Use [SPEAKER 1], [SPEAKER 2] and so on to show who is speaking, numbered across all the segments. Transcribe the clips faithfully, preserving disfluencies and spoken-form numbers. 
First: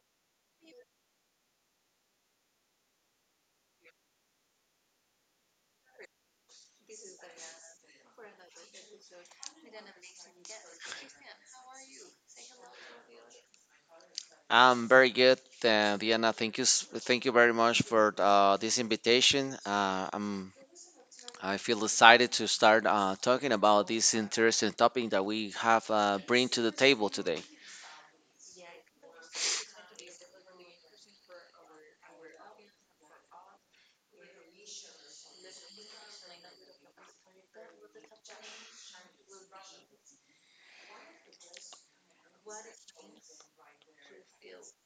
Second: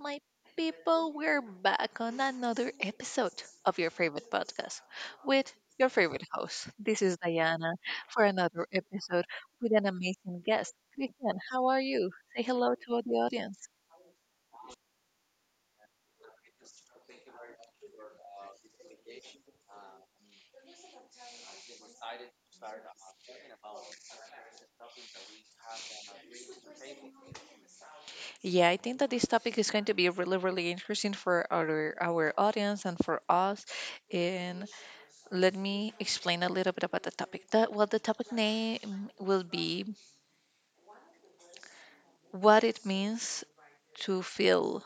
[SPEAKER 1] my people. We're back on another episode of your favorite podcast with your favorite host. This is Diana for another episode with an amazing guest. Christian, how are you? Say hello to the audience.
[SPEAKER 2] I'm very good, uh, Diana. Thank you, s- thank you very much for uh, this invitation. Uh, I'm, I feel excited to start uh, talking about this interesting topic that we have uh, bring to the table today.
[SPEAKER 1] Yeah, I think that this topic is going to be really, really interesting for our our audience and for us. And let me explain a little bit about the topic. The, well, the topic name will be what it means to feel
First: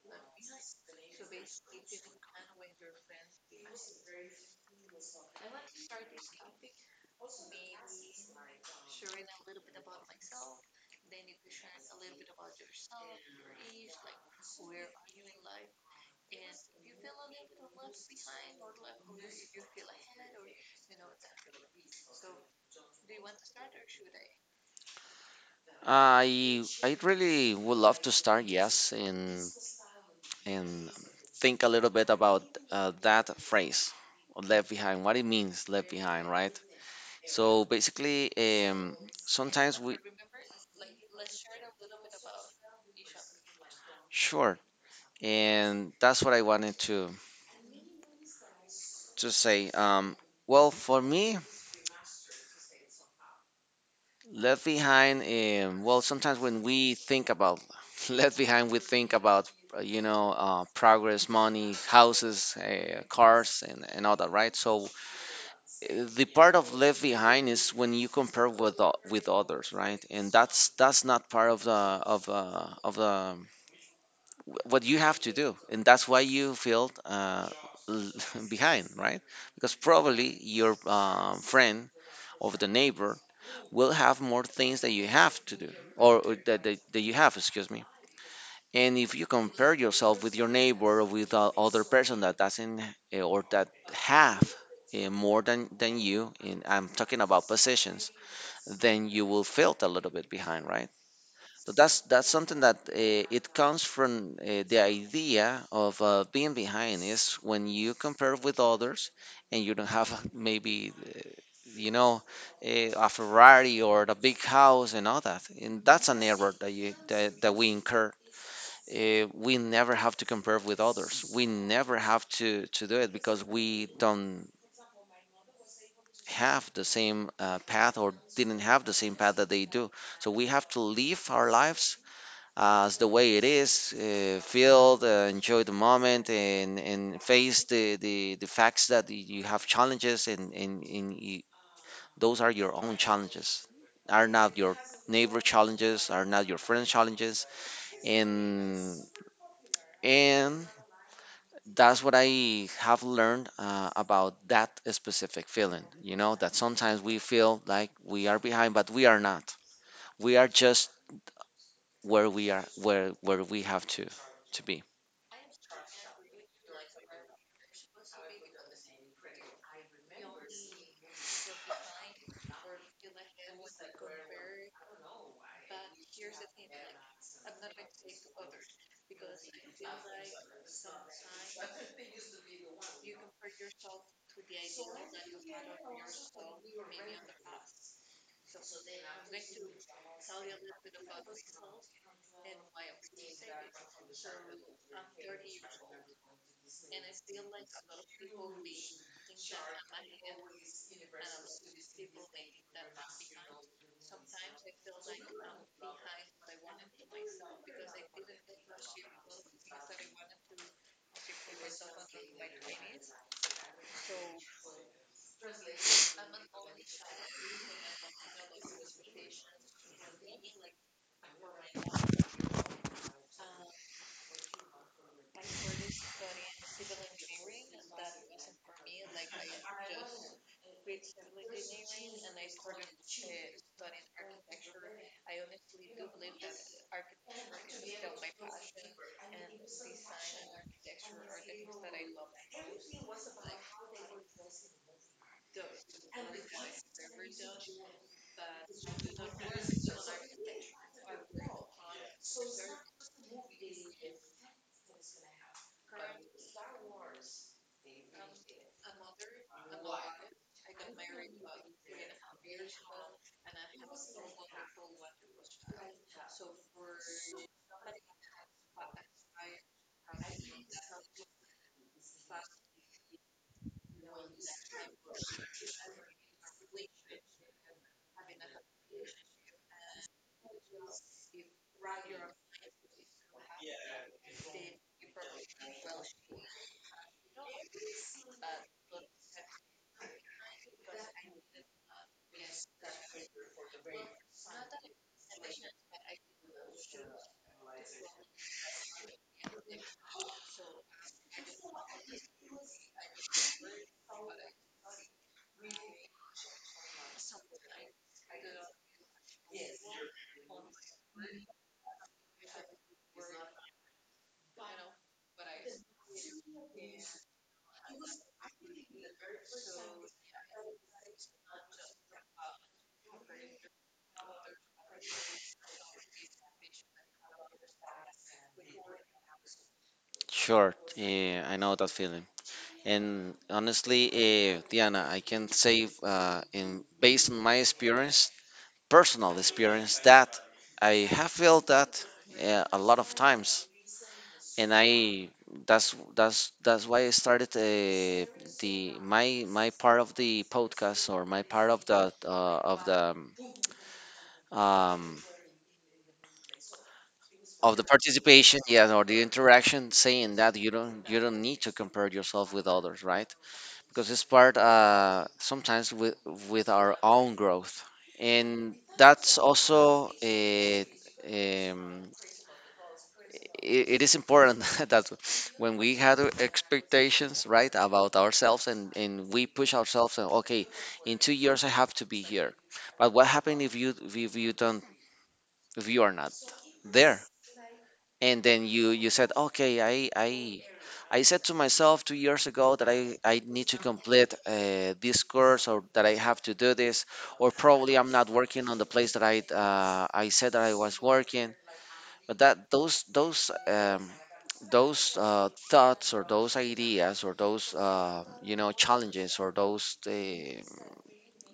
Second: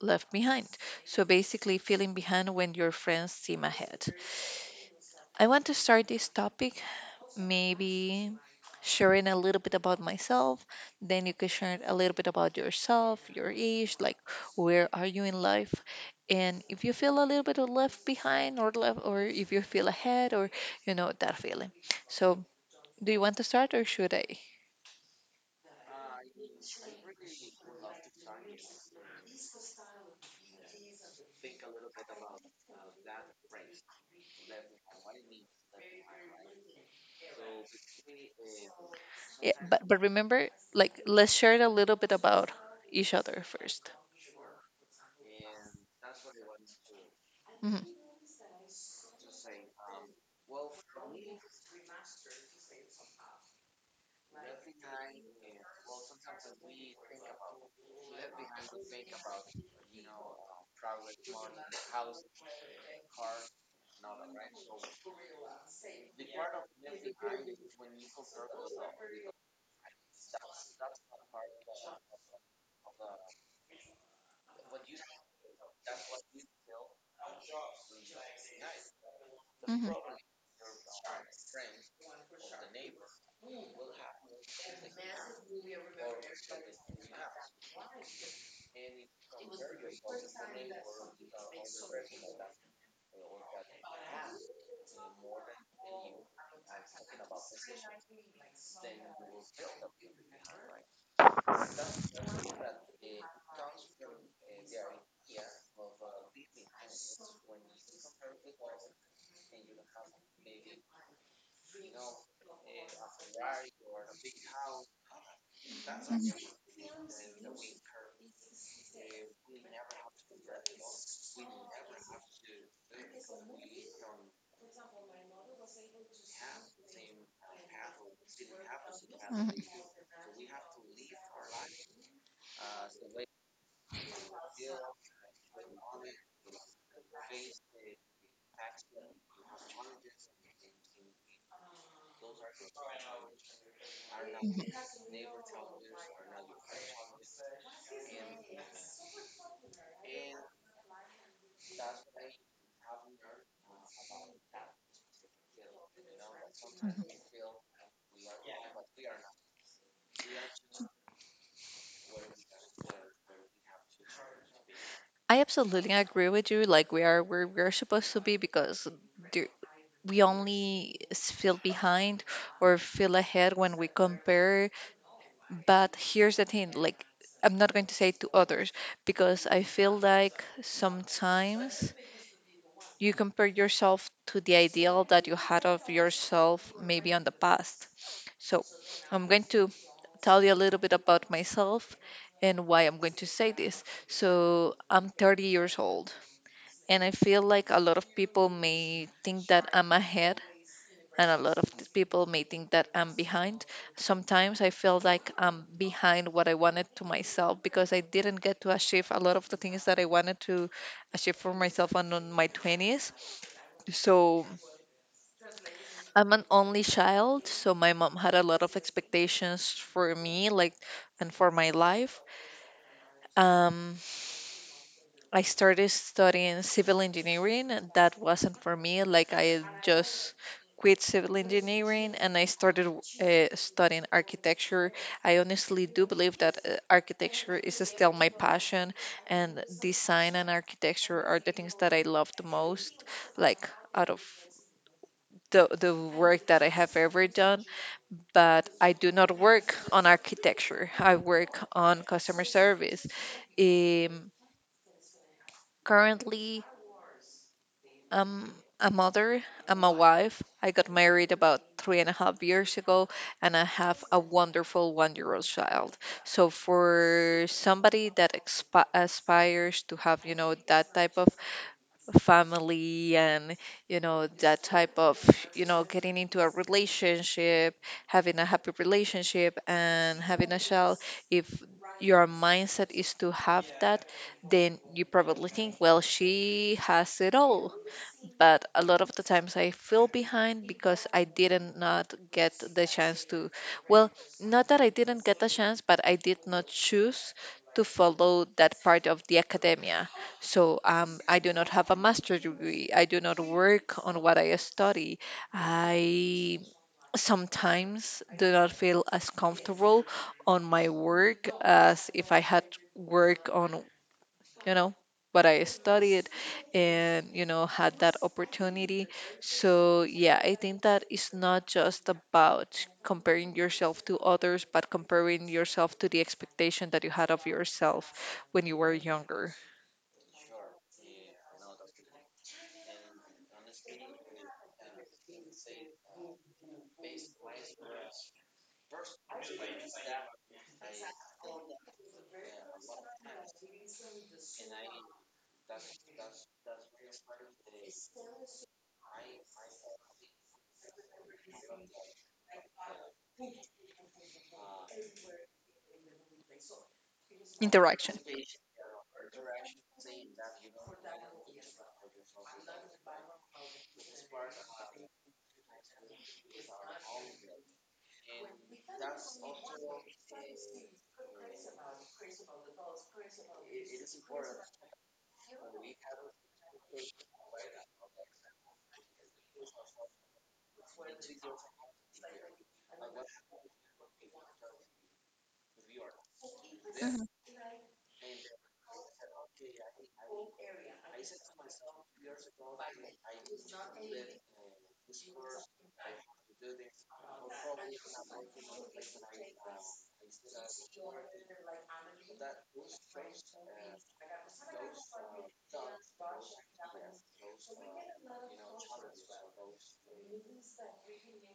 [SPEAKER 1] left behind. So basically, feeling behind when your friends seem ahead. I want to start this topic maybe sharing a little bit about myself. Then you can share a little bit about yourself, your age, like where are you in life, and if you feel a little bit of left behind or left, or if you feel ahead, or you know that feeling. So do you want to start or should I?
[SPEAKER 2] I, I really would love to start, yes, and and think a little bit about uh, that phrase, "left behind." What it means, left behind, right? So basically, um,
[SPEAKER 1] Yeah,
[SPEAKER 2] sometimes
[SPEAKER 1] but
[SPEAKER 2] we.
[SPEAKER 1] but remember, like let's share a little bit about each other first.
[SPEAKER 2] Sure. And that's what I wanted to to say. Um, well, for me, left behind. Um, well, sometimes when we think about left behind, we think about uh, you know uh, progress, money, houses, uh, cars, and, and all that, right? So uh, the part of left behind is when you compare with o- with others, right? And that's that's not part of the of uh, of the what you have to do, and that's why you feel uh, l- behind, right? Because probably your um, friend or the neighbor will have more things that you have to do or or that, that, that you have, excuse me, and if you compare yourself with your neighbor or with a other person that doesn't eh, or that have eh, more than than you, and I'm talking about positions, then you will feel a little bit behind, right? So that's that's something that uh, it comes from uh, the idea of uh, being behind is when you compare with others, and you don't have a- maybe uh, you know eh, a Ferrari or the big house and all that. And that's an error that you that, that we incur. Eh, we never have to compare with others. We never have to to do it, because we don't have the same uh, path or didn't have the same path that they do. So we have to live our lives as the way it is, uh, feel, the, enjoy the moment, and and face the the, the facts that y- you have challenges, and and, and you, those are your own challenges, are not your neighbor challenges, are not your friend challenges, and and that's what I have learned uh, about that specific feeling. You know that sometimes we feel like we are behind, but we are not. We are just where we are, where where we have to to be.
[SPEAKER 1] I absolutely agree with you. Like we are, where we're supposed to be because there- we only s- feel behind or feel ahead when we compare. But here's the thing: like I'm not going to say to others because I feel like sometimes you compare yourself to the ideal that you had of yourself maybe on the past. So I'm going to tell you a little bit about myself and why I'm going to say this. So I'm thirty years old. And I feel like a lot of people may think that I'm ahead, and a lot of th- people may think that I'm behind. Sometimes I feel like I'm behind what I wanted to myself because I didn't get to achieve a lot of the things that I wanted to achieve for myself on on my twenties. So I'm an only child, so my mom had a lot of expectations for me, like, and for my life. Um, I started studying civil engineering. And That wasn't for me. Like I just quit civil engineering and I started uh, studying architecture. I honestly do believe that uh, architecture is still my passion, and design and architecture are the things that I love the most. Like out of the, the work that I have ever done, but I do not work on architecture. I work on customer service. Um, currently, I'm a mother, I'm a wife. I got married about three and a half years ago, and I have a wonderful one year old child. So, for somebody that expi- aspires to have, you know, that type of family and, you know, that type of, you know, getting into a relationship, having a happy relationship, and having a child, if your mindset is to have that, then you probably think, well, she has it all. But a lot of the times I feel behind because I didn't not get the chance to, well, not that I didn't get the chance, but I did not choose to follow that part of the academia. So um, I do not have a master's degree. I do not work on what I study. I sometimes do not feel as comfortable on my work as if I had work on, you know, but I studied and, you know, had that opportunity. So yeah, I think that it's not just about comparing yourself to others but comparing yourself to the expectation that you had of yourself when you were younger.
[SPEAKER 2] Sure, eh, I know that feeling. And honestly, eh, Diana, I can say, uh, in based on my experience, personal experience, that I have felt that uh, a lot of times, and I that's that's that's why I started uh, the my my part of the podcast, or my part of the uh, of the um, of the
[SPEAKER 1] Interaction.
[SPEAKER 2] participation, yeah, or the interaction, saying that you don't you don't need to compare yourself with others, right? Because it's part uh, sometimes with with our own growth, and that's also a, um, it, it is important that when we had expectations, right, about ourselves, and and we push ourselves and okay, in two years I have to be here, but what happened if you if you don't, if you are not there?
[SPEAKER 1] Mhm,
[SPEAKER 2] And then you you said, okay, i i i said to myself two years ago that i i need to complete uh, this course, or that I have to do this, or probably I'm not working on the place that i uh, I said that I was working. But that those those um those uh, thoughts, or those ideas, or those uh, you know, challenges, or those uh,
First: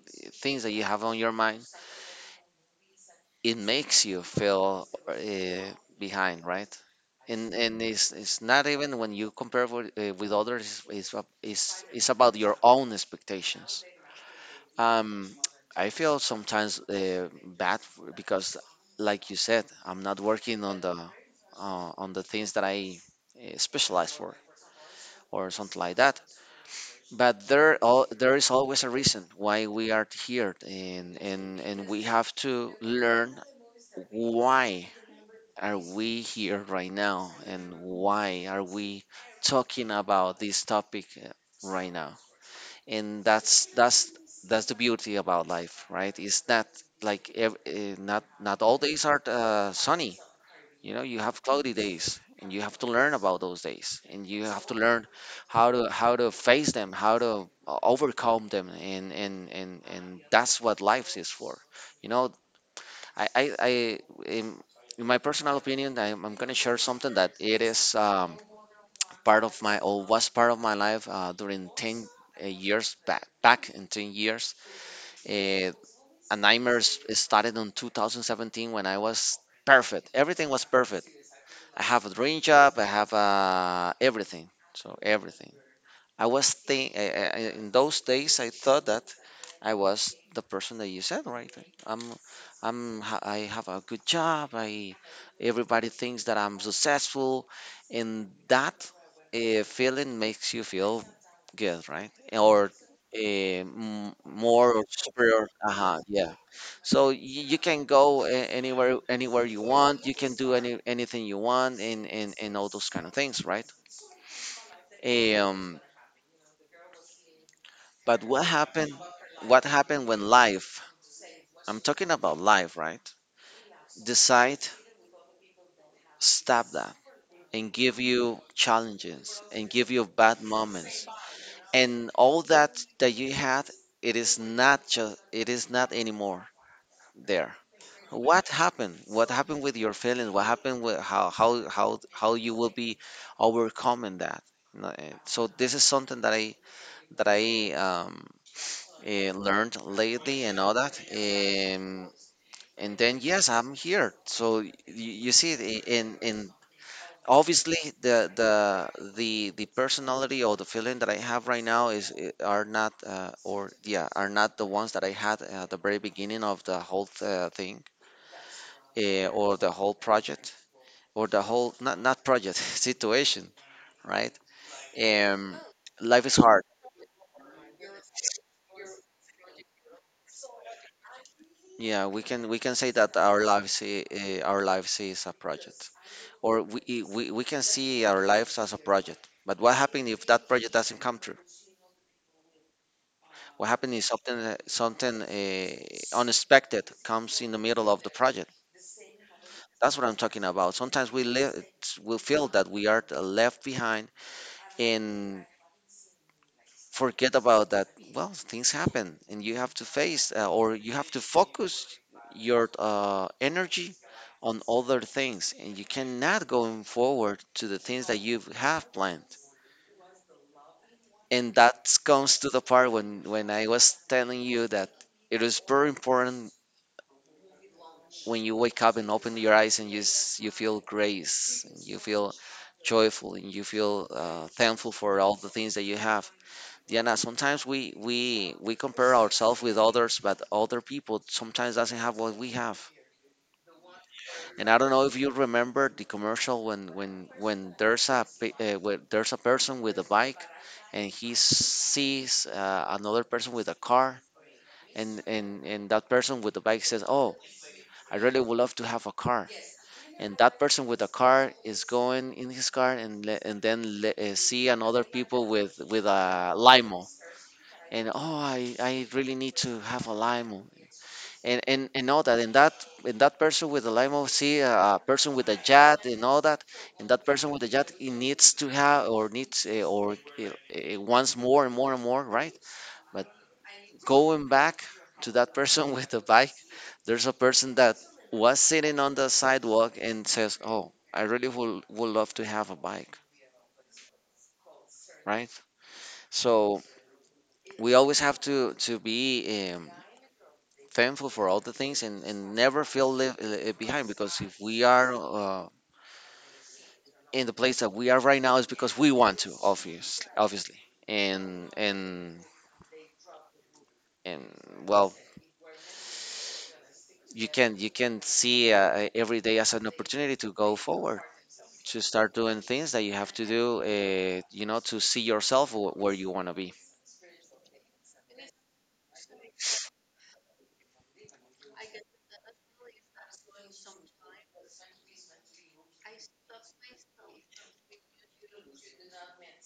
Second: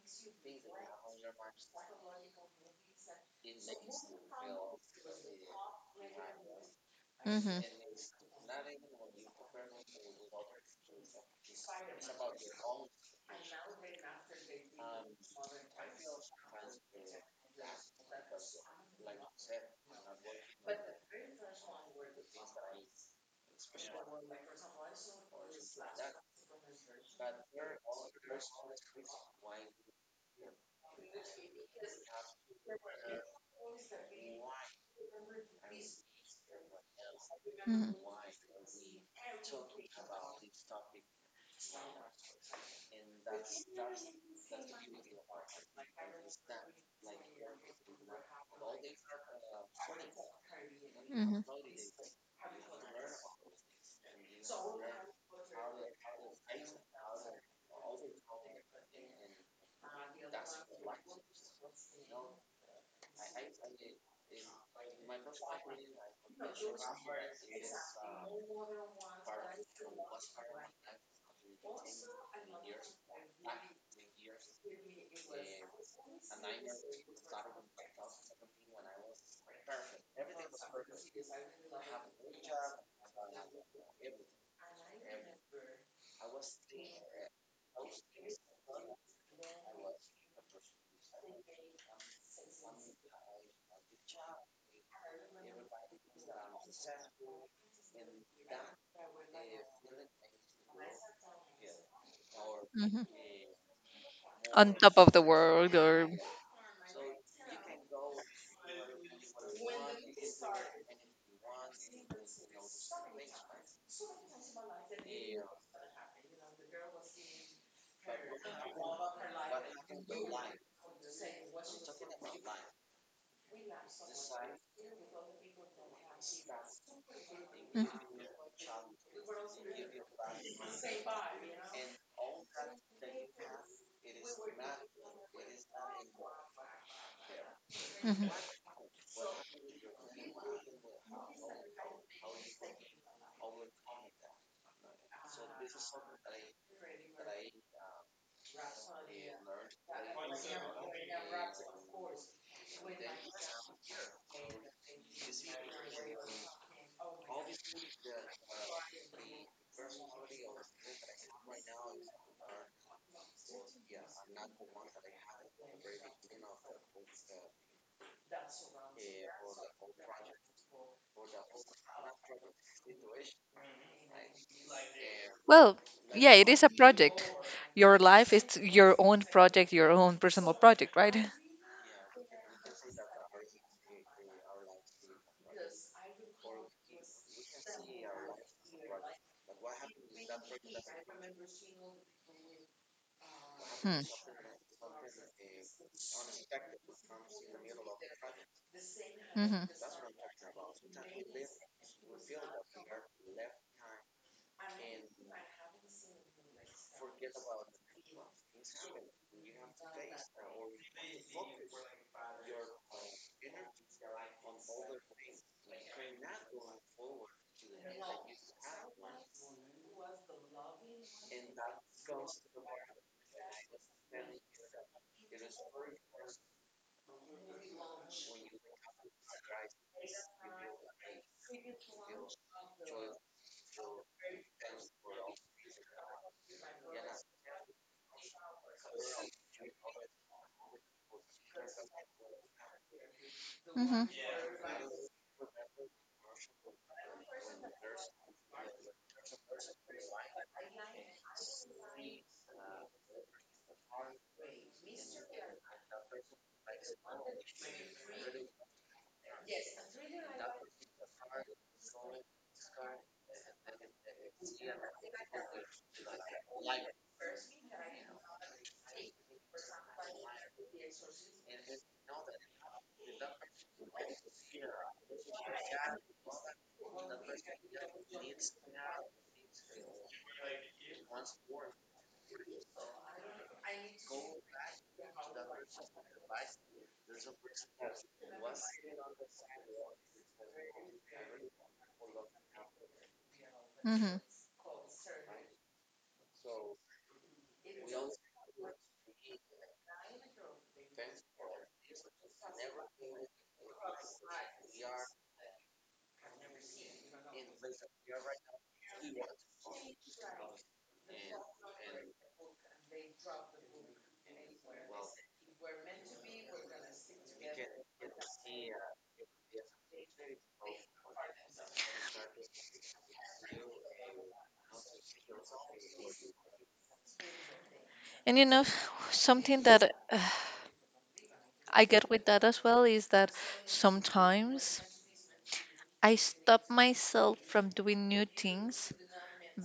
[SPEAKER 2] things that you have on your mind, it makes you feel uh, behind, right? And
[SPEAKER 1] mhm,
[SPEAKER 2] and it's it's not even when you compare with, uh, with others. It's, ab- it's it's about your own expectations. Um, I feel sometimes uh, bad for- because, like you said, I'm not working on the uh, on the things that I uh, specialize for, or something like that. But there all, there is always a reason why we are here, and and and we have to learn why are we here right now, and
[SPEAKER 1] mhm,
[SPEAKER 2] why are we talking about this topic uh, right now. And that's that's that's the beauty about life, right? It's not like ev- eh, not not all days are uh, sunny. You know, you
[SPEAKER 1] mhm,
[SPEAKER 2] have cloudy days, and you have to learn about those days, and you have to learn how to how to face them, how to uh, overcome them, and and and, and that's what life is for, you know. I, I, I in, in my personal opinion, I'm, I'm gonna share something that it is um, part of my, or was part of my life uh, during ten uh, years, back back in ten years. Uh, a nightmare s- started in twenty seventeen, when I was perfect. Everything was perfect. I have a dream job. I have uh, everything. So everything. I was think, I, I, I- in those days I thought that I was the person that you said, right? I'm, I'm, ha- I have a good job. I, everybody thinks that I'm successful, and that uh, feeling makes you feel good, right? Or
[SPEAKER 1] mhm.
[SPEAKER 2] uh, m-
[SPEAKER 1] On
[SPEAKER 2] more or
[SPEAKER 1] top of the
[SPEAKER 2] superior.
[SPEAKER 1] world
[SPEAKER 2] Uh-huh,
[SPEAKER 1] or.
[SPEAKER 2] yeah. So you, you can go a- anywhere, anywhere you want. You can do any anything you want, and and and all those kind of things, right? Eh, Um but what happened? What happened when life, I'm talking about life, right? Decide, stop that, and give
[SPEAKER 1] Mhm,
[SPEAKER 2] you challenges and give you bad moments. And all that that you had, it is not just, it is not anymore there.
[SPEAKER 1] mhm.
[SPEAKER 2] What happened? What happened with your feelings? What happened with how how how how you will be overcoming that? No, eh, so this is something that I that I um, uh, learned lately and all that. Um, And then yes, I'm here. So you, you see, it I- in in obviously, the the the the personality, or the feeling that I have right now is i- are not, uh, or, yeah, are not the ones that I had at the very beginning of the whole uh, thing, uh, or the whole project, or the whole not not project situation, right? Um,
[SPEAKER 1] Well,
[SPEAKER 2] life
[SPEAKER 1] yeah,
[SPEAKER 2] is
[SPEAKER 1] it is
[SPEAKER 2] hard.
[SPEAKER 1] a project. Your life is your own project, your own personal project, right?
[SPEAKER 2] Yeah, we can we can say that our lives i- eh, our lives is a project. Or we, we, we can see our lives as a project. But what happens if that project doesn't come true? What happens
[SPEAKER 1] Hmm.
[SPEAKER 2] if something uh, something uh, unexpected comes in the middle of the project? That's what I'm talking about. Sometimes we live, we feel that we are uh, left behind, and forget about that. Well, things happen, and you have to face uh, or you have to focus your uh, energy on other things, and you cannot go forward to the things that you have planned. And that comes to the part when when I was telling you that it is very important. When you wake up and open your eyes, and you s- you feel grace, and you feel joyful, and you feel uh, thankful for all the things that you have. Diana, sometimes we we we compare ourselves with others, but other people sometimes doesn't have what we have.
[SPEAKER 1] Hmm.
[SPEAKER 2] And I don't know if you remember the commercial, when when when there's a pe- uh, when there's a person with a bike, and he sees uh, another person with a car, and and and that person with the bike says, oh, I really would love to have a car. And that person with a car is going in his car, and le- and then le- uh, see another people with with a limo, and oh, i i really need to have a limo. And and and all that, and that and that person with a limo see a, a person with a jet and all that. And that person with a jet, he needs to have, or needs, uh, or uh, uh, wants more and more and more, right? But, going back to that person with the bike, there's a person that was sitting on the sidewalk, and says, "Oh, I really would would love to have a bike,"
[SPEAKER 1] Hmm.
[SPEAKER 2] right? So we always have to to be um, thankful for all the things, and, and never feel li- li- behind, because if we are uh, in the place that we are right now, it's because we want to, obviously, obviously, and and and well, you can you can see uh, every day as an opportunity to go forward. To start doing things that you have to do, uh, you know, to see yourself wh- where you want to be.
[SPEAKER 1] And you know, something that uh, I get with that as well is that sometimes I stop myself from doing new things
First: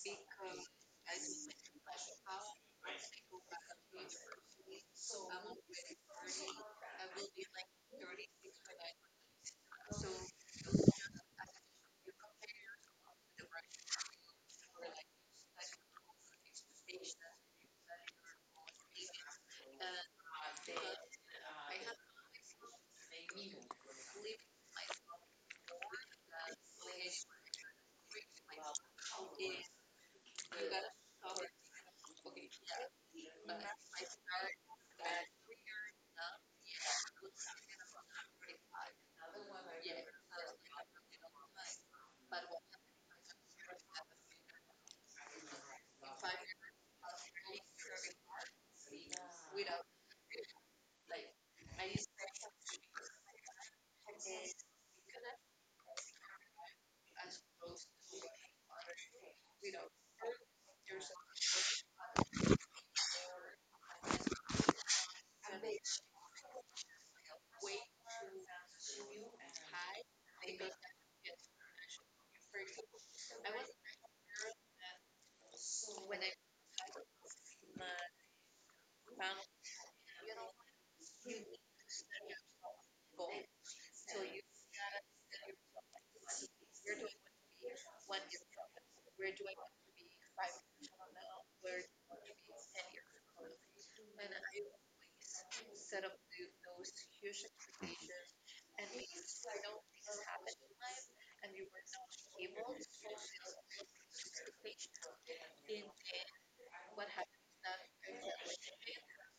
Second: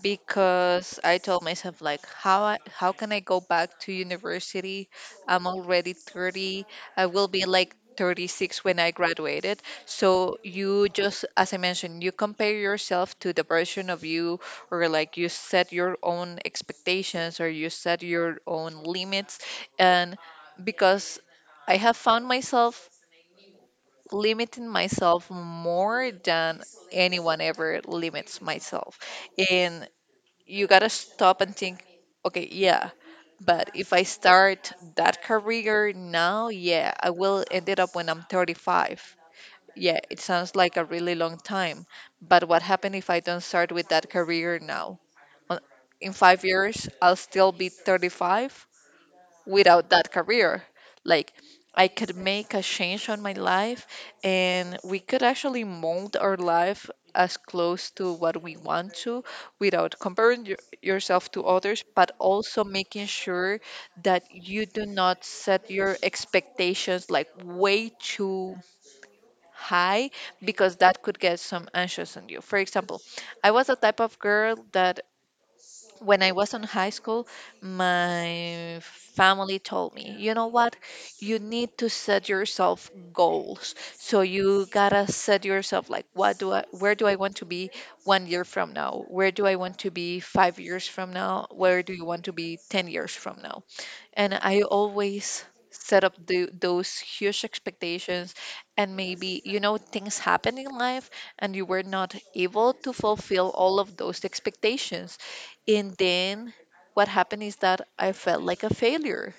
[SPEAKER 1] because I told myself like how I, how can I go back to university? I'm already thirty. I will be like thirty-six when I graduated. So you, just as I mentioned, you compare yourself to the version of you or like you set your own expectations or you set your own limits. And because I have found myself limiting myself more than anyone ever limits myself. And you gotta stop and think, okay, yeah, but if I start that career now, yeah, I will end it up when I'm thirty-five. Yeah, it sounds like a really long time, but what happened if I don't start with that career now? On- In five years, I'll still be thirty-five without that career. Like I could make a change on my life, and we could actually mold our life as close to what we want to, without comparing your, yourself to others, but also making sure that you do not set your expectations like way too high, because that could get some anxious on you. For example, I was a type of girl that when I was in high school, my family told me, you know what? You need to set yourself goals. So you gotta set yourself like, what do I, where do I want to be one year from now? Where do I want to be five years from now? Where do you want to be ten years from now? And I always set up the, those huge expectations, and maybe, you know, things happen in life and you were not able to fulfill all of those expectations. And then what happened is that I felt like a failure.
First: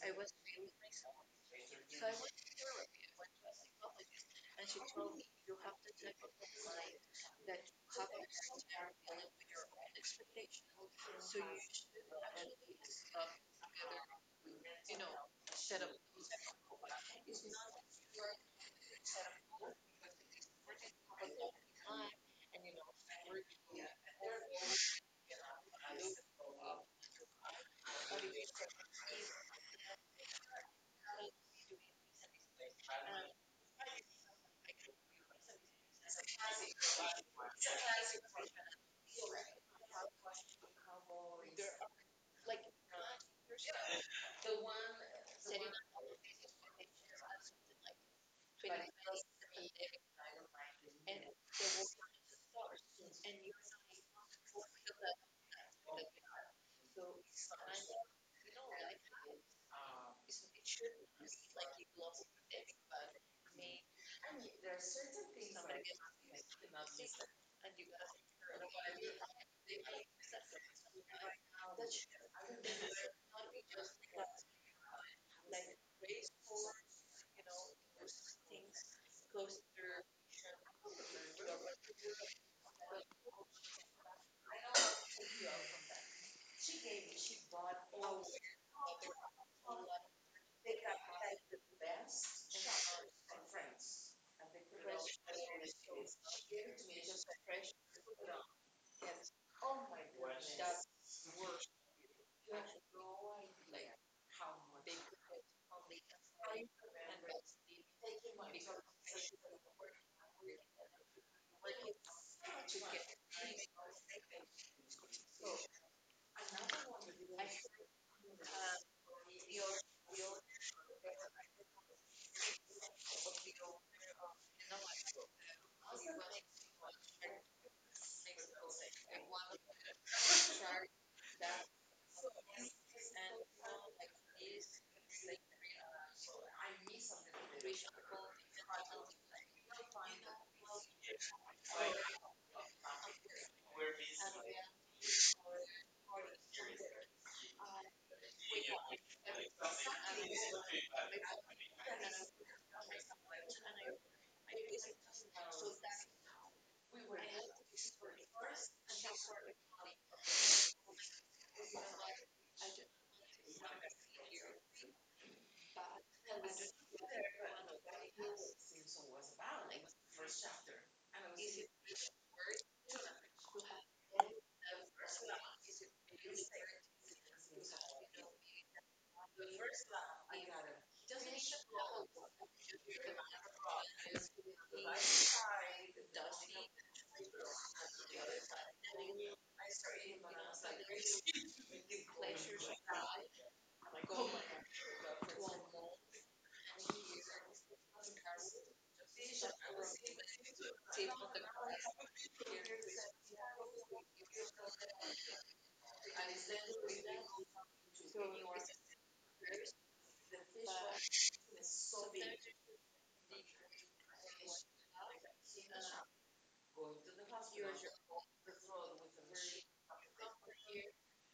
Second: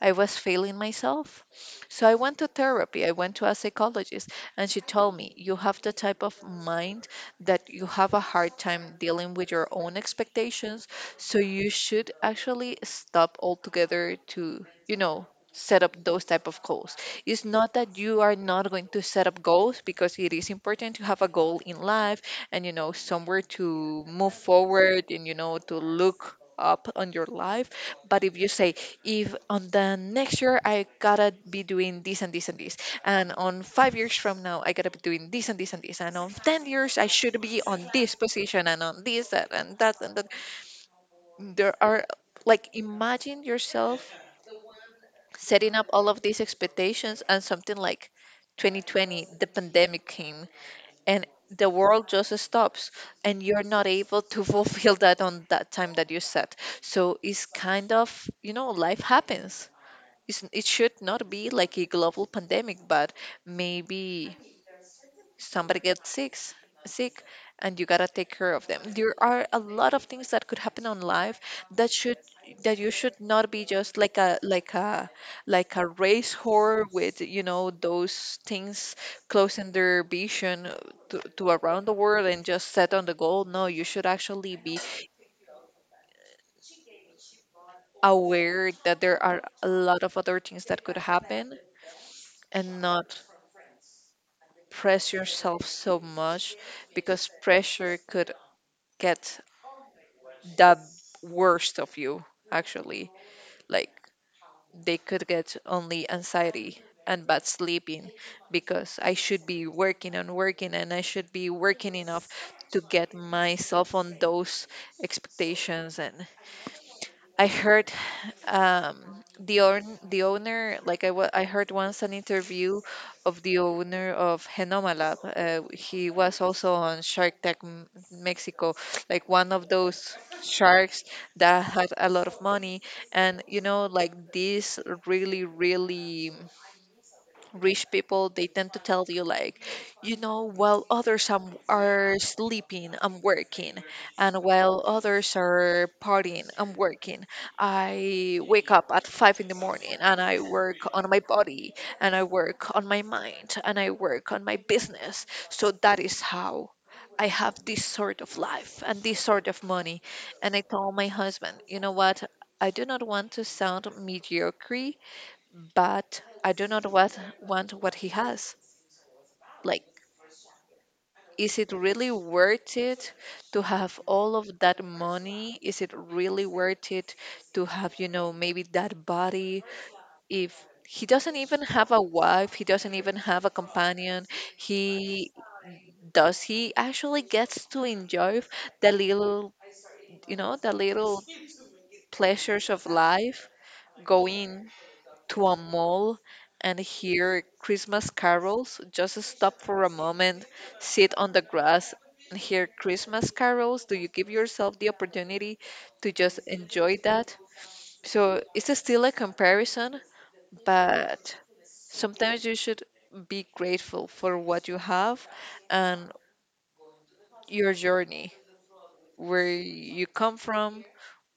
[SPEAKER 1] I was failing myself. So I went to therapy, I went to a psychologist, and she told me, you have the type of mind that you have a hard time dealing with your own expectations. So you should actually stop altogether to, you know, set up those type of goals. It's not that you are not going to set up goals, because it is important to have a goal in life and, you know, somewhere to move forward and, you know, to look up on your life. But if you say, if on the next year I gotta be doing this and this and this, and on five years from now I gotta be doing this and this and this, and on ten years I should be on this position and on this, that, and that, and that. There are, like, imagine yourself setting up all of these expectations and something like twenty twenty the pandemic came, and the world just stops, and you're not able to fulfill that on that time that you set. So it's kind of, you know, life happens. It's, it should not be like a global pandemic, but maybe somebody gets sick, sick, and you gotta take care of them. There are a lot of things that could happen on life that should, that you should not be just like a like a like a race whore with, you know, those things closing their vision to, to around the world and just set on the goal. No, you should actually be aware that there are a lot of other things that could happen, and not press yourself so much, because pressure could get the worst of you, actually. Like, they could get only anxiety and bad sleeping because I should be working and working and I should be working enough to get myself on those expectations. And I heard um the own the owner, like I wa- I heard once an interview of the owner of Genoma Lab. Uh, he was also on Shark Tank M- Mexico, like one of those sharks that had a lot of money. And you know, like this really, really rich people, they tend to tell you like, you know, while others am- are sleeping, I'm working, and while others are partying, I'm working. I wake up at five in the morning and I work on my body, and I work on my mind, and I work on my business. So that is how I have this sort of life and this sort of money. And I told my husband, you know what? I do not want to sound mediocre, but I do not what, want what he has. Like, is it really worth it to have all of that money? Is it really worth it to have, you know, maybe that body? If he doesn't even have a wife, he doesn't even have a companion, he, does he actually gets to enjoy the little, you know, the little pleasures of life? Going to a mall and hear Christmas carols, just stop for a moment, sit on the grass and hear Christmas carols? Do you give yourself the opportunity to just enjoy that? So it's still a comparison, but sometimes you should be grateful for what you have and your journey, where you come from,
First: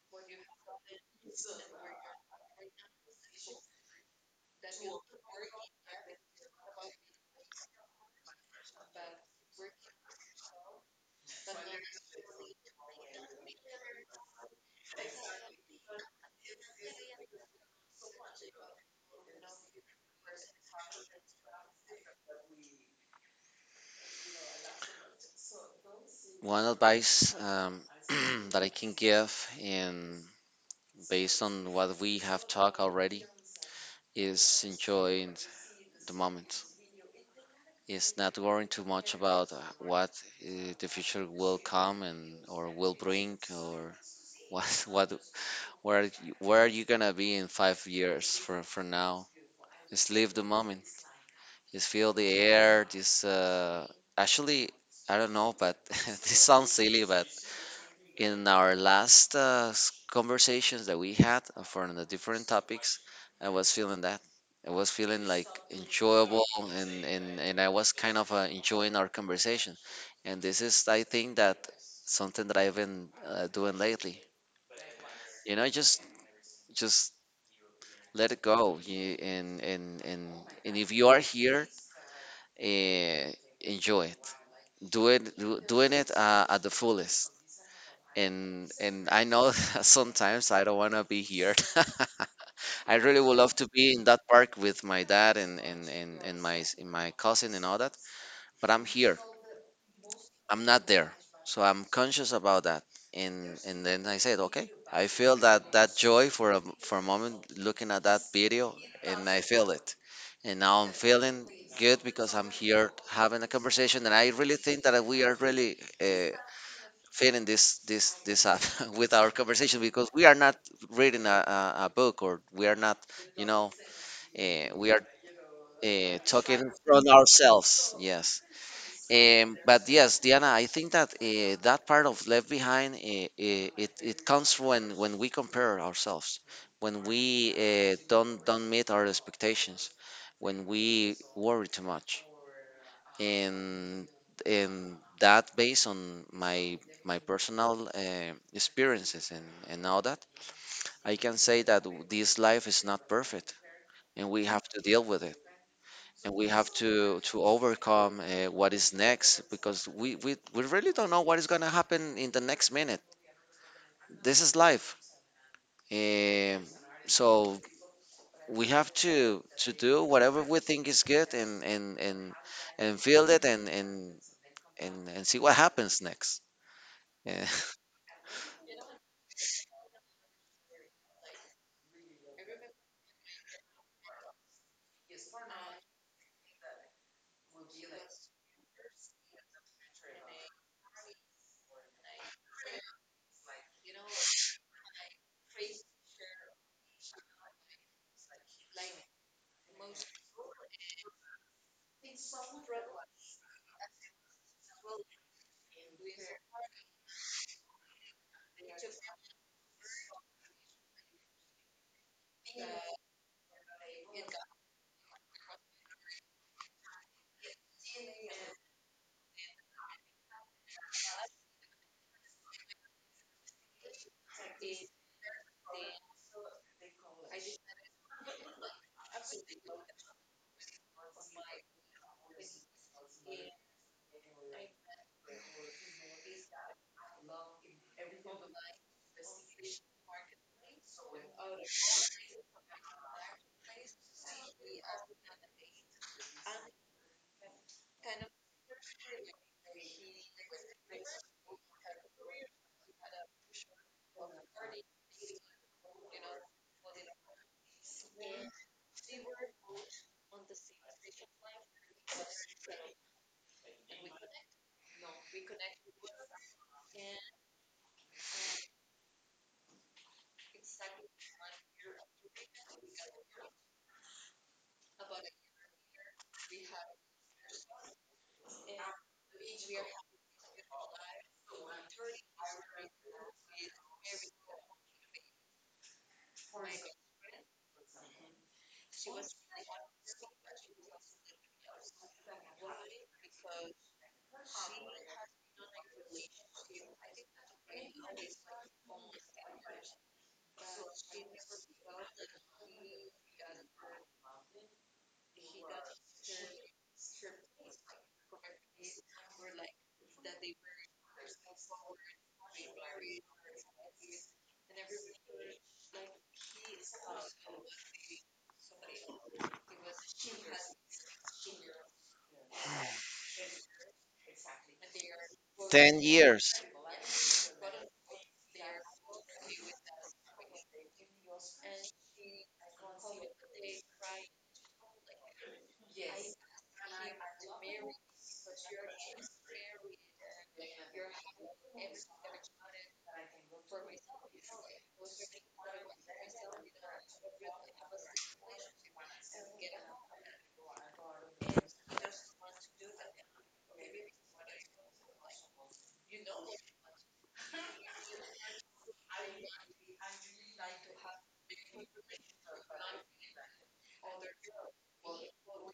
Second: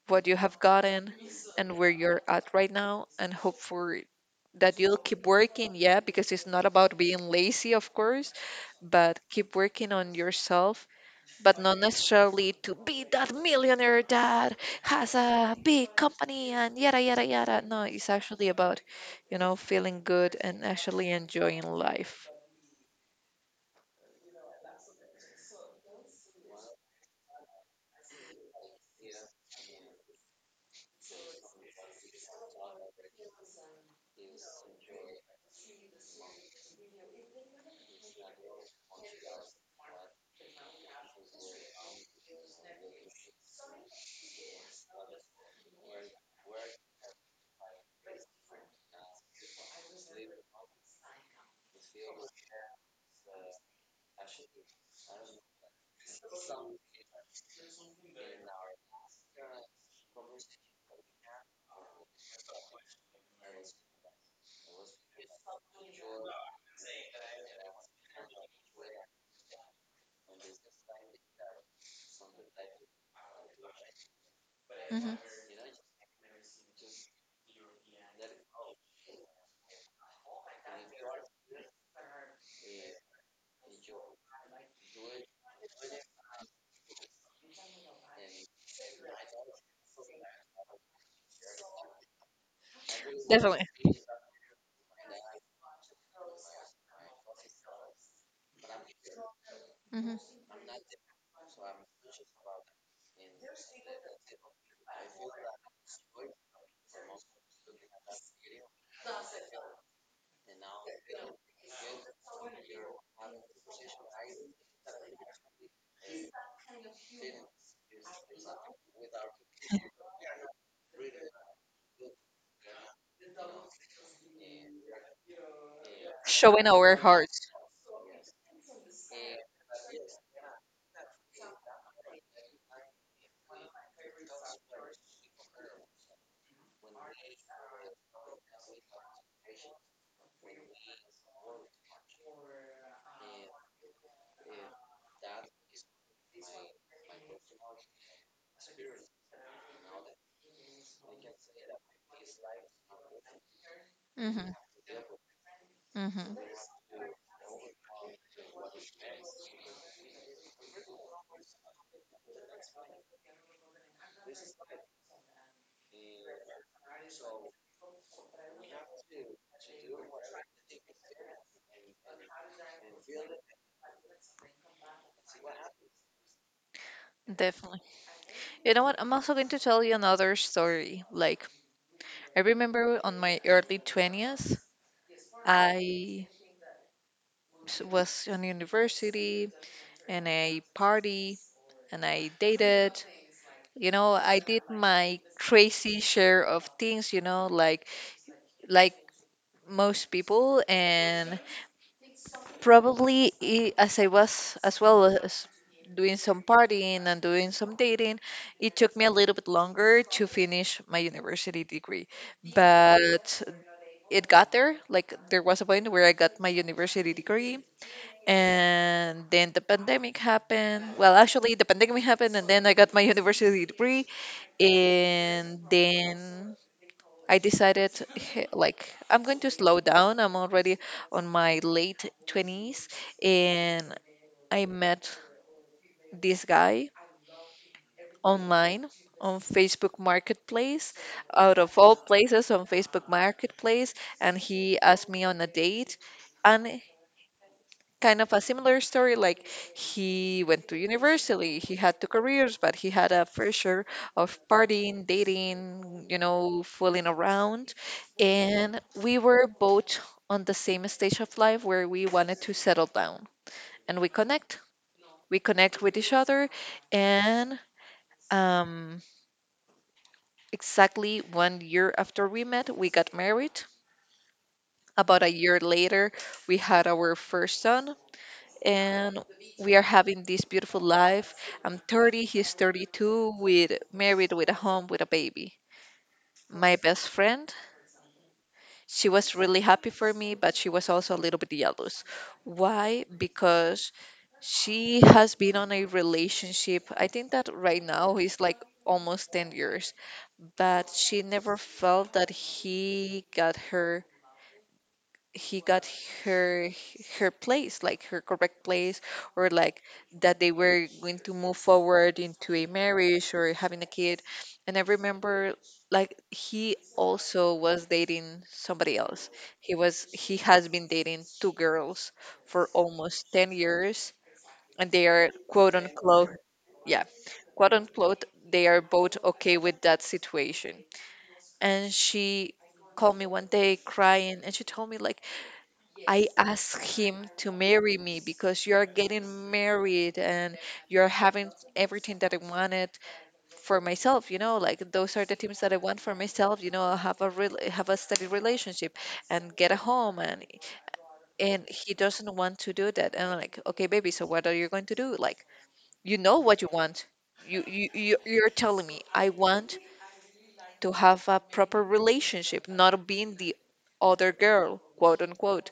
[SPEAKER 1] what you have gotten, and where you're at right now, and hope for that you'll keep working, yeah, because it's not about being lazy, of course, but keep working on yourself, but not necessarily to be that millionaire that has a big company and yada, yada, yada. No, it's actually about, you know, feeling good and actually enjoying life.
[SPEAKER 2] One advice, um, that I can give, and based on what we have talked already, is enjoying the moment. Is not worrying too much about uh, what uh, the future will come and, or will bring, or what what, where you- where are you gonna be in five years from from now. Just live the moment. Just feel the air. This uh, actually, I don't know, but this sounds silly, but in our last uh, s- conversations that we had uh, for the different topics, I was feeling that. I was feeling like enjoyable, and and and I was kind of uh, enjoying our conversation. And this is, I think, that something that I've been uh, doing lately.
[SPEAKER 1] Hmm.
[SPEAKER 2] You know, just just let it go. You, and and and and if you are here, uh, enjoy it, doing do, doing it uh, at the fullest. And and I know sometimes I don't want to be here. I really would love to
[SPEAKER 1] Definitely.
[SPEAKER 2] be in that park with my dad and and and, and my s- my cousin and all that, but I'm here.
[SPEAKER 1] Hmm.
[SPEAKER 2] I'm not there, so I'm conscious about that. And and then I said, okay, I feel that that joy for a for a moment looking at that video, and I feel it. And now I'm feeling good because I'm here having a conversation, and I really think that we are really uh, fitting this this this up with our conversation because we are not reading a, a, a book, or we are not, you know, uh, we are uh,
[SPEAKER 1] Showing
[SPEAKER 2] talking
[SPEAKER 1] our
[SPEAKER 2] from
[SPEAKER 1] hearts.
[SPEAKER 2] ourselves. Yes. Um, but yes, Diana, I think that uh, that part of left behind, uh, uh, it, it comes when when we compare ourselves, when we uh, don't don't meet our expectations, when we worry too much. and and that, based on my my personal uh, experiences and and all that, I can say that w- this life is not perfect, and we
[SPEAKER 1] Hmm.
[SPEAKER 2] have to deal with it. And we
[SPEAKER 1] Hmm.
[SPEAKER 2] have to to overcome uh, what is next, because we, we we really don't know what is going to happen in the next minute. This is life. Um so we have to to do whatever we think is good, and and and and feel it, and and and, and see what happens next. Eh,
[SPEAKER 1] Definitely. You know what? I'm also going to tell you another story. Like, I remember on my early twenties, I s- was on university and I party and I dated. You know, I did my crazy share of things, you know, like like most people, and probably i- as I was, as well as doing some partying and doing some dating, it took me a little bit longer to finish my university degree. But it got there. Like, there was a point where I got my university degree, and then the pandemic happened. Well, actually, the pandemic happened and then I got my university degree, and then I decided, "Hey, like I'm going to slow down. I'm already on my late twenties." And I met this guy online on Facebook Marketplace, out of all places, on Facebook Marketplace, and he asked me on a date. And kind of a similar story. Like, he went to university, he had two careers, but he had a pressure of partying, dating, you know, fooling around. And we were both on the same stage of life where we wanted to settle down, and we connect. We connect with each other. And um, exactly one year after we met, we got married. About a year later, we had our first son, and we are having this beautiful life. I'm thirty, he's thirty-two, with married, with a home, with a baby. My best friend, she was really happy for me, but she was also a little bit jealous. Why? Because she has been on a relationship. I think that right now is like almost ten years, but she never felt that he got her, he got her her place, like her correct place, or like that they were going to move forward into a marriage or having a kid. And I remember, like, he also was dating somebody else. He was, he has been dating two girls for almost ten years, and they are quote
[SPEAKER 2] ten
[SPEAKER 1] unquote,
[SPEAKER 2] years.
[SPEAKER 1] yeah, quote unquote, they are both okay with that situation. And she called me one day crying and she told me, like, I asked him to marry me because you're getting married and you're having everything that I wanted for myself, you know, like, those are the things that I want for myself, you know, have a real, have a steady relationship and get a home, and and he doesn't want to do that. And I'm like, okay, baby, so what are you going to do? Like, you know what you want. You you you you're telling me I want to have a proper relationship, not being the other girl, quote unquote,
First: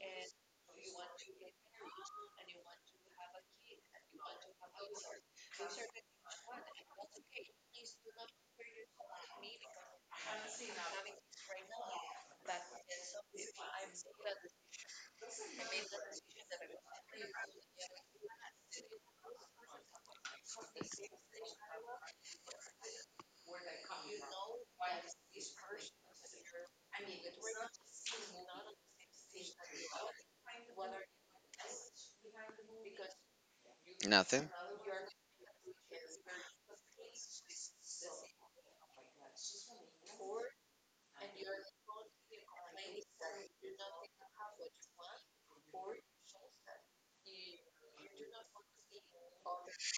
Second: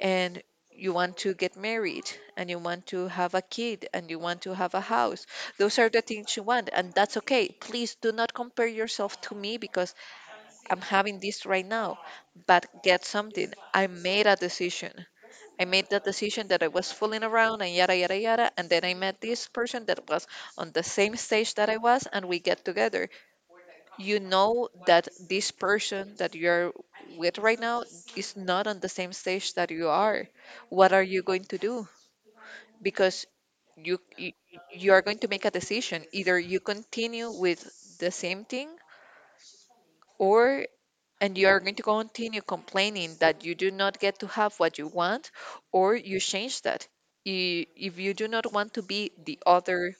[SPEAKER 1] and you want to get married and you want to have a kid and you want to have a house. Those are the things you want, and that's okay. Please do not compare yourself to me because I'm having this right now. But get something. I made a decision. I made that decision that I was fooling around and yada yada yada, and then I met this person that was on the same stage that I was, and we get together. You know that this person that you're with right now is not on the same stage that you are. What are you going to do? Because you you,
[SPEAKER 2] Nothing.
[SPEAKER 1] you are going to make a decision. Either you continue with the same thing, or, and you are going to continue complaining that you do not get to have what you want, or you change that. I- if you do not want to be the other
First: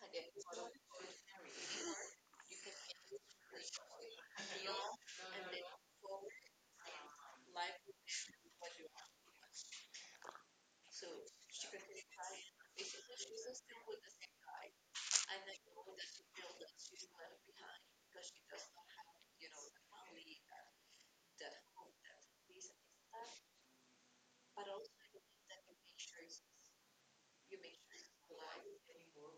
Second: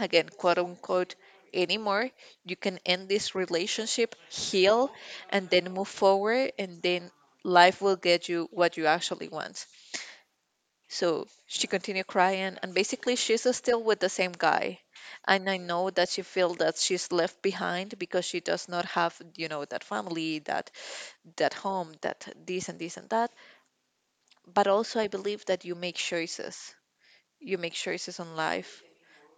[SPEAKER 1] again, quote unquote, anymore. You can end this relationship, heal, and then move forward, and then life will get you what you actually want. So she continued crying, and basically, she's still with the same guy. And I know that she feels that she's left behind because she does not have, you know, that family, that that home, that this and this and that. But also, I believe that you make choices. You make choices on life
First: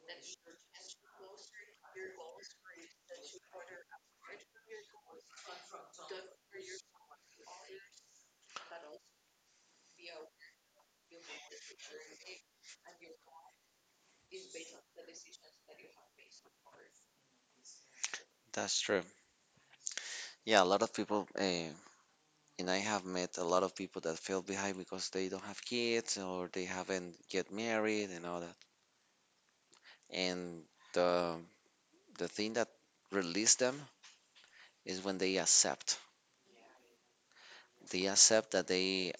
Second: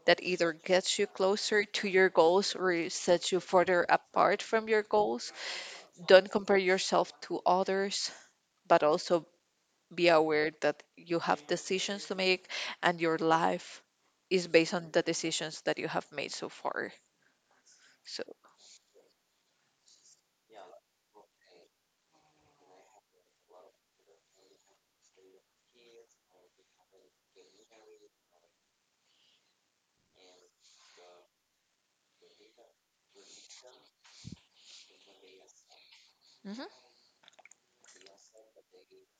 [SPEAKER 1] that either gets you closer to your goals or sets you further apart from your goals. Don't compare yourself to others, but also be aware that you have decisions to make, and your life is based on the decisions that you have made so far. So,
[SPEAKER 2] That's true. Yeah, a lot of people, uh, and I have met a lot of people that fell behind because they don't have kids or they haven't get married and all that. And the the thing that release them is when they accept.
[SPEAKER 1] mhm,
[SPEAKER 2] They accept that they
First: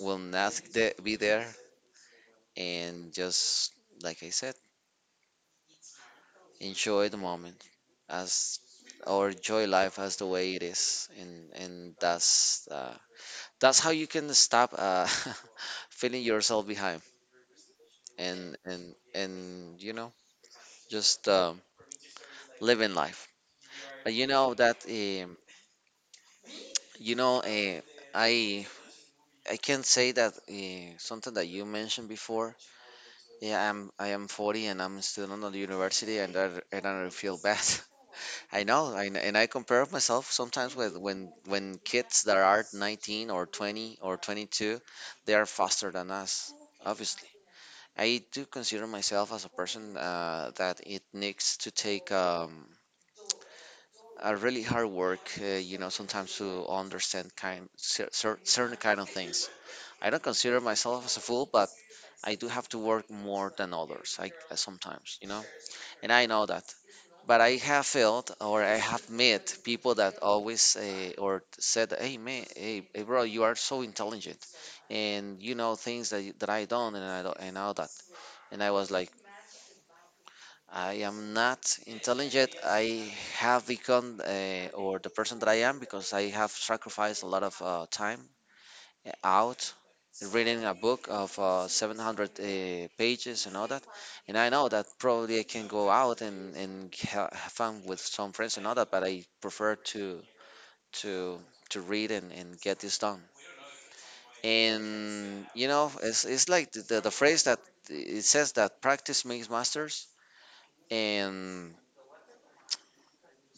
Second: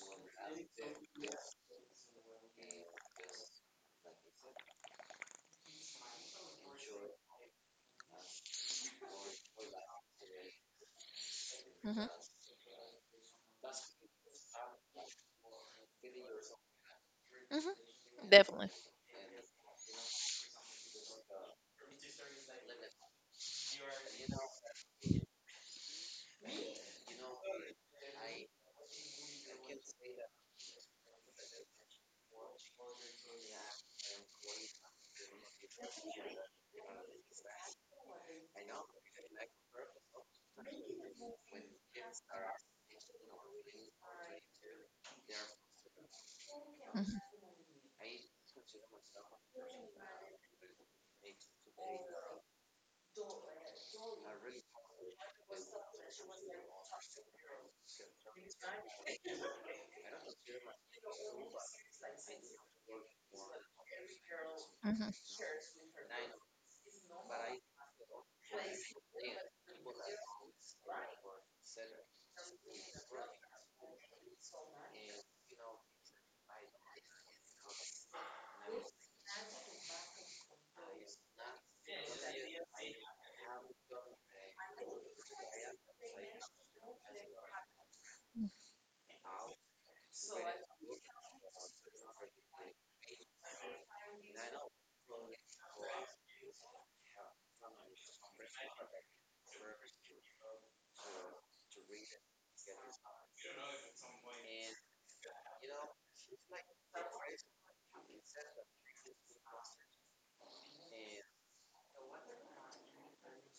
[SPEAKER 2] will not the- be there, and just, like I said, enjoy the moment as, or enjoy life as the way it is, and and
[SPEAKER 1] mhm,
[SPEAKER 2] that's uh, that's how you can stop uh, feeling yourself behind.
[SPEAKER 1] mhm,
[SPEAKER 2] and
[SPEAKER 1] definitely.
[SPEAKER 2] and and you know, just um, living life. But you know that, um, you know uh, i I can say that uh, something that you mentioned before. Yeah, I'm I am forty and I'm still on the university and i, and I feel bad. I know I, and I compare myself sometimes with when when kids that are nineteen or twenty or twenty-two. They are faster than us,
[SPEAKER 1] Mhm,
[SPEAKER 2] obviously. I do consider myself as a person uh, that it needs to take um, a really hard work, uh, you know, sometimes, to understand kind cer- cer- certain kind of things. I don't consider myself as a fool, but I do have to work more than others. I uh,
[SPEAKER 1] mhm,
[SPEAKER 2] Sometimes, you know, and I know that. But I have felt, or I have met, people that always uh, or said, "Hey man, hey, hey bro, you are so intelligent, and you know things that y- that I don't, and I don't, and all that." And I was like, I am not intelligent. I have become, uh, or the person that I am, because I have sacrificed a lot of uh, time out reading a book of uh, seven hundred uh, pages and all that. And I know that probably I can go out and, and ha- have fun with some friends and all that, but I prefer to to to read and, and get this done. And you know, it's, it's like the, the, the phrase that it says that practice makes masters. And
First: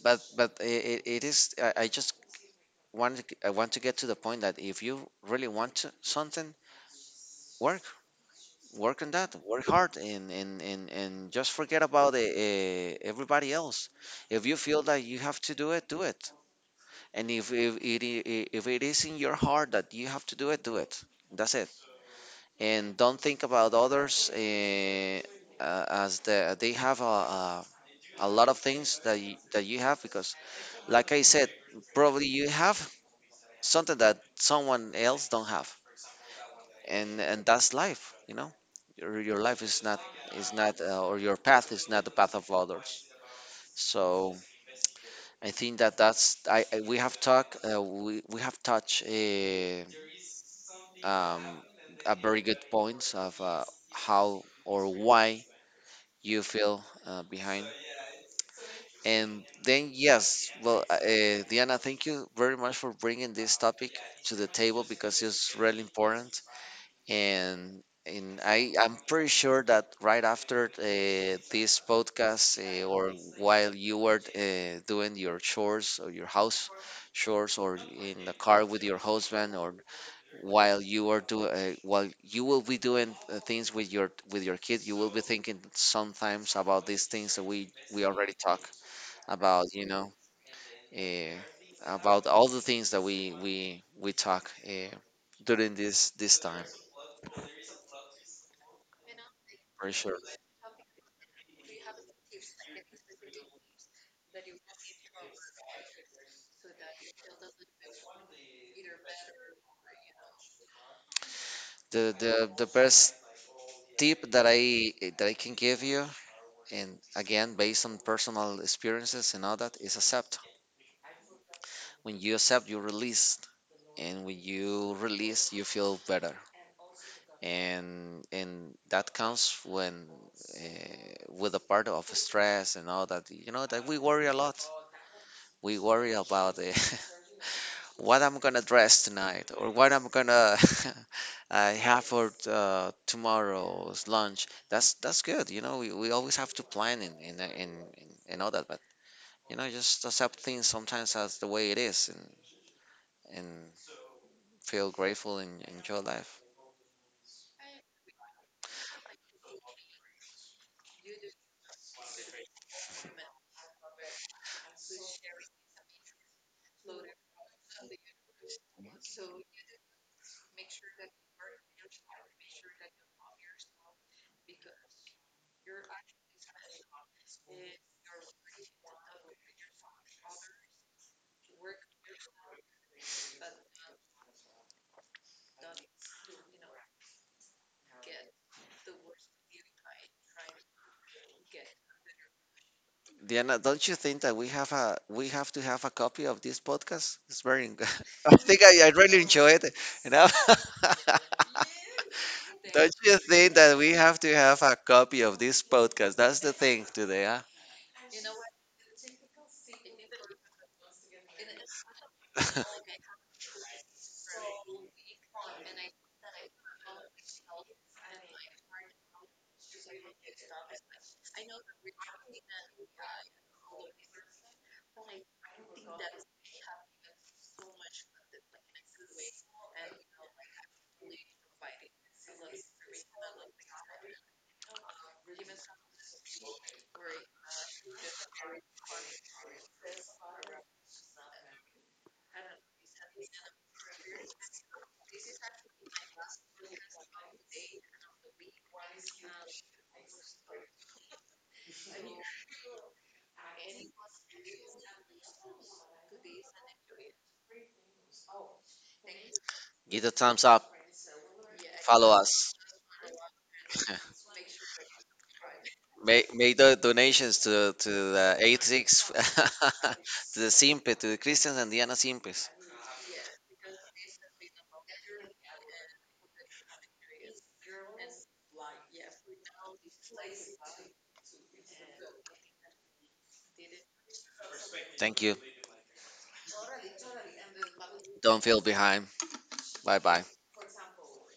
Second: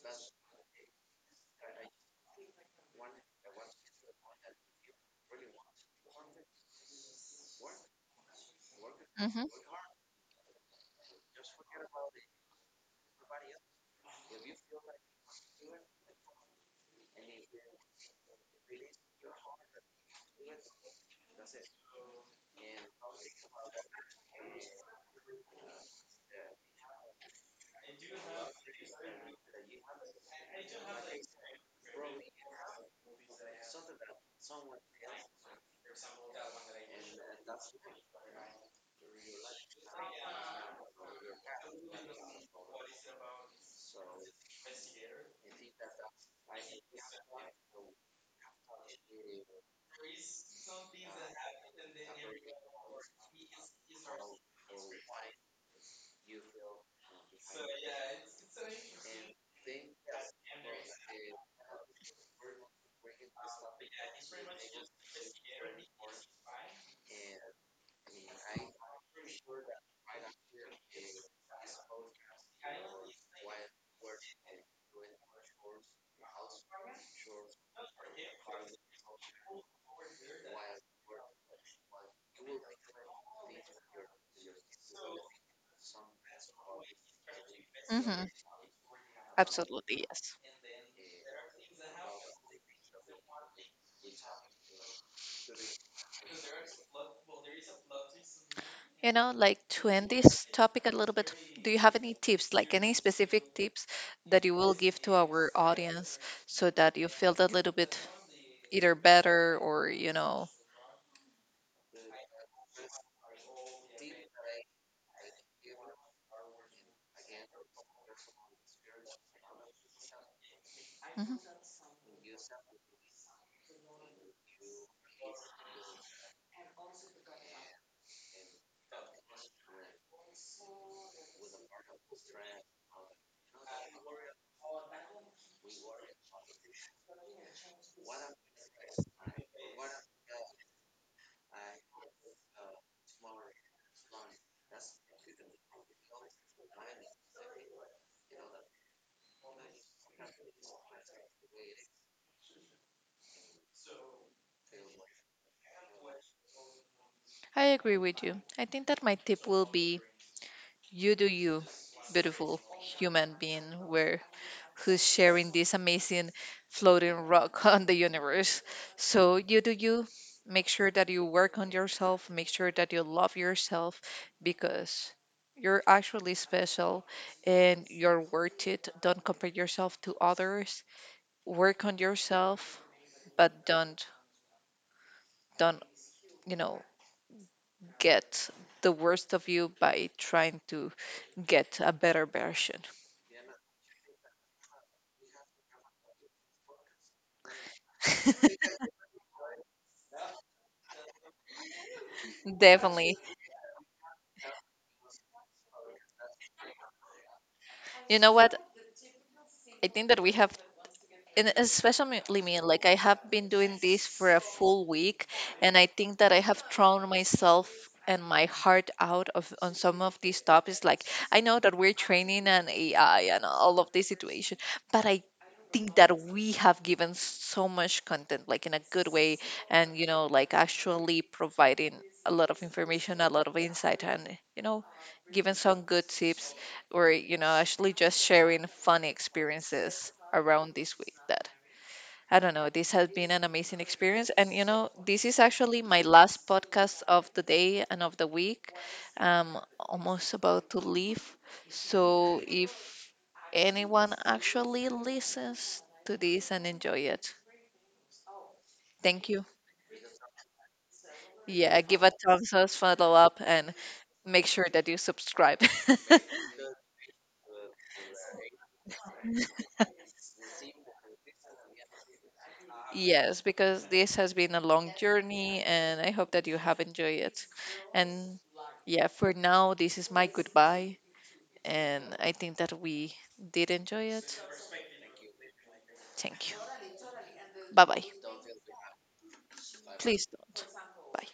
[SPEAKER 2] But but it, it, it is. I, I just want to, I want to get to the point that if you really want to something, work work on that.
[SPEAKER 1] mhm,
[SPEAKER 2] Work hard and and and, and just forget about uh, uh, everybody else. If you feel that you have to do it, do it. And if if it i- if it is in your heart that you have to do it, do it. That's it. And don't think about others, uh, uh, as the, they have a, a a lot of things that you, that you have because, like I said, probably you have something that someone else don't have. And and that's life, you know. Your, your life is not, is not, uh, or your path is not the path of others. So I think that that's, i I- we have talked, uh, we, we have touched a um a very good points of uh, how or why you feel, uh, behind. And then, yes, well, uh, uh, Diana, thank you very much for bringing this topic to the table because it's really important. And and I I'm pretty sure that right after uh, this podcast, uh, or while you were uh, doing your chores or your house chores, or in the car with your husband, or while you are do uh, while you will be doing uh, things with your with your kid, you will be thinking sometimes about these things that we we
[SPEAKER 1] mhm.
[SPEAKER 2] already talk about, you
[SPEAKER 1] Absolutely,
[SPEAKER 2] know,
[SPEAKER 1] yes.
[SPEAKER 2] uh, about all the things that we we we talk uh, during this this time.
[SPEAKER 1] You know, like, to
[SPEAKER 2] For
[SPEAKER 1] end
[SPEAKER 2] sure.
[SPEAKER 1] this topic a little bit, do you have any tips, like any specific tips that you will give to our audience so that you feel a little bit either better or, you know?
[SPEAKER 2] The the the best tip that I that I can give you, and again based on personal experiences and all that, is accept.
[SPEAKER 1] Mhm.
[SPEAKER 2] When you accept, you release, and when you release, you feel better. And and that comes when, uh, with a part of stress and all that. You know that we worry a lot. We worry about it. what I'm gonna dress tonight or what I'm gonna, uh, have for uh, tomorrow's lunch. That's that's good. You know, we, we always have to plan in in, in in in all that, but you know, just accept things sometimes as the way it is, and and feel grateful and enjoy life.
[SPEAKER 1] I agree with you. I think that my tip will be, you do you, beautiful human being, where, who's sharing this amazing floating rock on the universe. So you do you. Make sure that you work on yourself. Make sure that you love yourself because you're actually special and you're worth it. Don't compare yourself to others. Work on yourself, but don't don't you know get the worst of you by trying to get a better version.
[SPEAKER 2] Diana, don't you think that we have a we have to have a copy of this podcast? It's very. I think I, I really enjoy it. You know. Don't you
[SPEAKER 1] Definitely.
[SPEAKER 2] think that we have to have a copy of this podcast? That's the thing today,
[SPEAKER 1] You know what? I think that we have, and especially
[SPEAKER 2] huh?
[SPEAKER 1] me, like, I have been doing this for a full week, and I think that I have thrown myself and my heart out of, on some of these topics. Like, I know that we're training an AI and all of this situation, but I think that we have given so much content, like, in a good way. And, you know, like, actually providing a lot of information, a lot of insight, and, you know, giving some good tips, or, you know, actually just sharing funny experiences around this week that, I don't know, this has been an amazing experience. And you know, this is actually my last podcast of the day and of the week. I'm almost about to leave. So if anyone actually listens to this and enjoy it, thank you.
[SPEAKER 2] Give a thumbs up.
[SPEAKER 1] Yeah, give
[SPEAKER 2] Follow
[SPEAKER 1] a
[SPEAKER 2] us.
[SPEAKER 1] thumbs up, follow up, and make sure that you subscribe.
[SPEAKER 2] Make, make the donations to to the eight six, to the Simpe, to the Christians and Diana Simpes.
[SPEAKER 1] Yes, because this has been a long journey and I hope that you have enjoyed it. And yeah, for now, this is my goodbye. And I think that we did enjoy it.
[SPEAKER 2] Thank you.
[SPEAKER 1] Thank you. Bye bye.
[SPEAKER 2] Don't feel behind. Bye bye.
[SPEAKER 1] Please don't. Bye.